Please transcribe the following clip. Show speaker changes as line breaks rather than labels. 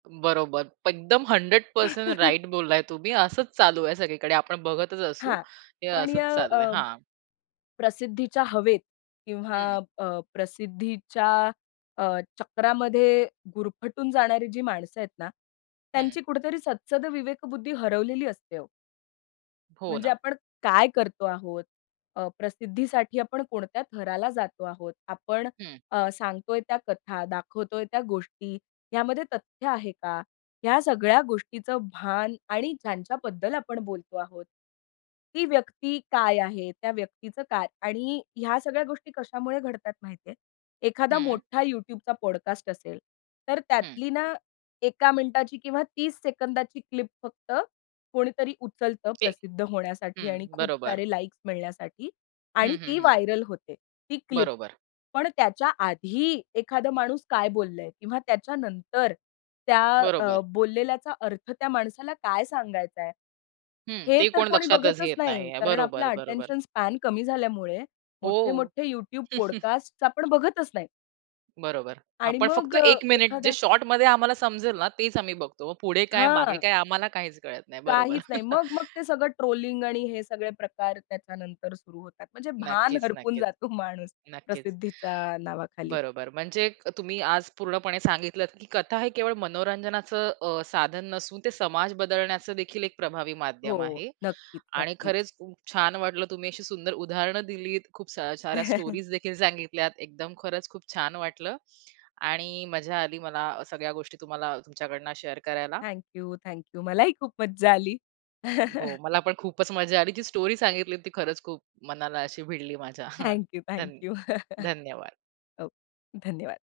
बरोबर. एकदम 100% राइट बोललाय तुम्ही. असंच चालू आहे सगळीकडे आपण बघतच असू,
हां.
हे
पण य
असंच चाललंय.
अ,
हां.
प्रसिद्धीच्या हवेत किंवा
हं.
अ, प्रसिद्धीच्या अ, चक्रामध्ये गुरफटून जाणारी जी माणसं आहेत ना,
हं.
त्यांची कुठेतरी सत्सगविवेक बुद्धी हरवलेली असते ओ.
हो
म्हणजे
ना.
आपण काय करतो आहोत, अ, प्रसिद्धीसाठी आपण कोणत्या थराला जातो आहोत, आपण
हं.
अ, सांगतोय त्या कथा, दाखवतोय त्या गोष्टी ह्यामध्ये तथ्य आहे का, ह्या सगळ्या गोष्टीचं भान आणि ज्यांच्याबद्दल आपण बोलतो आहोत, ती व्यक्ती काय आहे? त्या व्यक्तीचं काय आणि ह्या सगळ्या गोष्टी कशामुळे घडतात माहितीये, एखादा
हं.
मोठा YouTubeचा पॉडकास्ट असेल, तर
हं.
त्यातली ना, 1का मिनिटाची किंवा 30 सेकंदाची क्लिप फक्त कोणीतरी उचलतं
जे,
प्रसिद्ध होण्यासाठी आणि
हं.
खूप
बरोबर.
सारे लाइक्स मिळण्यासाठी आणि
हं, हं,
ती
हं.
व्हायरल होते ती क्लिप.
बरोबर.
पण त्याच्या आधी एखादा माणूस काय बोललंय किंवा त्याच्यानंतर त्या अ,
बरोबर.
बोललेल्याचा अर्थ त्या माणसाला काय सांगायचाय,
हं.
हे
ते
तर
कोण
कोणी
लक्षातच
बघतच
घेत
नाही,
नाहीये.
कारण आपला
बरोबर, बरोबर.
अटेन्शन स्पॅन कमी झाल्यामुळे, मोठे
ओहो!
मोठे YouTube पॉडकास्ट आपण बघतच नाही.
बरोबर.
आणि
आपण फक्त
मग अ,
1 मिनिट जे
एखादा
शॉर्टमध्ये आम्हाला समजेल ना, तेच आम्ही बघतो. पुढे काय, मागे
हां.
काय आम्हाला काहीच कळत नाही. बरोबर.
काहीच नाही. मग-मग ते सगळं ट्रोलिंग आणि हे सगळे प्रकार त्याच्यानंतर सुरु होतात. म्हणजे भान
नक्कीच,
हरपून
नक्कीच,
जातो माणूस
नक्कीच.
प्रसिद्धीच्या नावाखाली.
बरोबर म्हणजे अ, तुम्ही आज पूर्णपणे सांगितलत की कथा हे केवळ मनोरंजनाचं अ, साधन नसून ते समाज बदलण्याचंदेखील एक प्रभावी माध्यम
हो.
आहे
नक्कीच,
आणि
नक्कीच.
खरंच खूप छान वाटलं तुम्ही अशी सुंदर उदाहरणं दिलीत, खूप स साऱ्या स्टोरीजदेखील सांगितल्यात, एकदम खरंच खूप छान वाटलं आणि मजा आली मला सगळ्या गोष्टी तुम्हाला तुमच्याकडनं शेअर करायला.
Thank you, thank you. मलाही खूप मज्जा आली.
हो. मला पण खूपच मज्जा आली. ती स्टोरी सांगितली, ती खरंच खूप मनाला अशी भिडली माझ्या.
थँक यू, थँक
धन्य
यू.
धन्यवाद.
हो. धन्यवाद.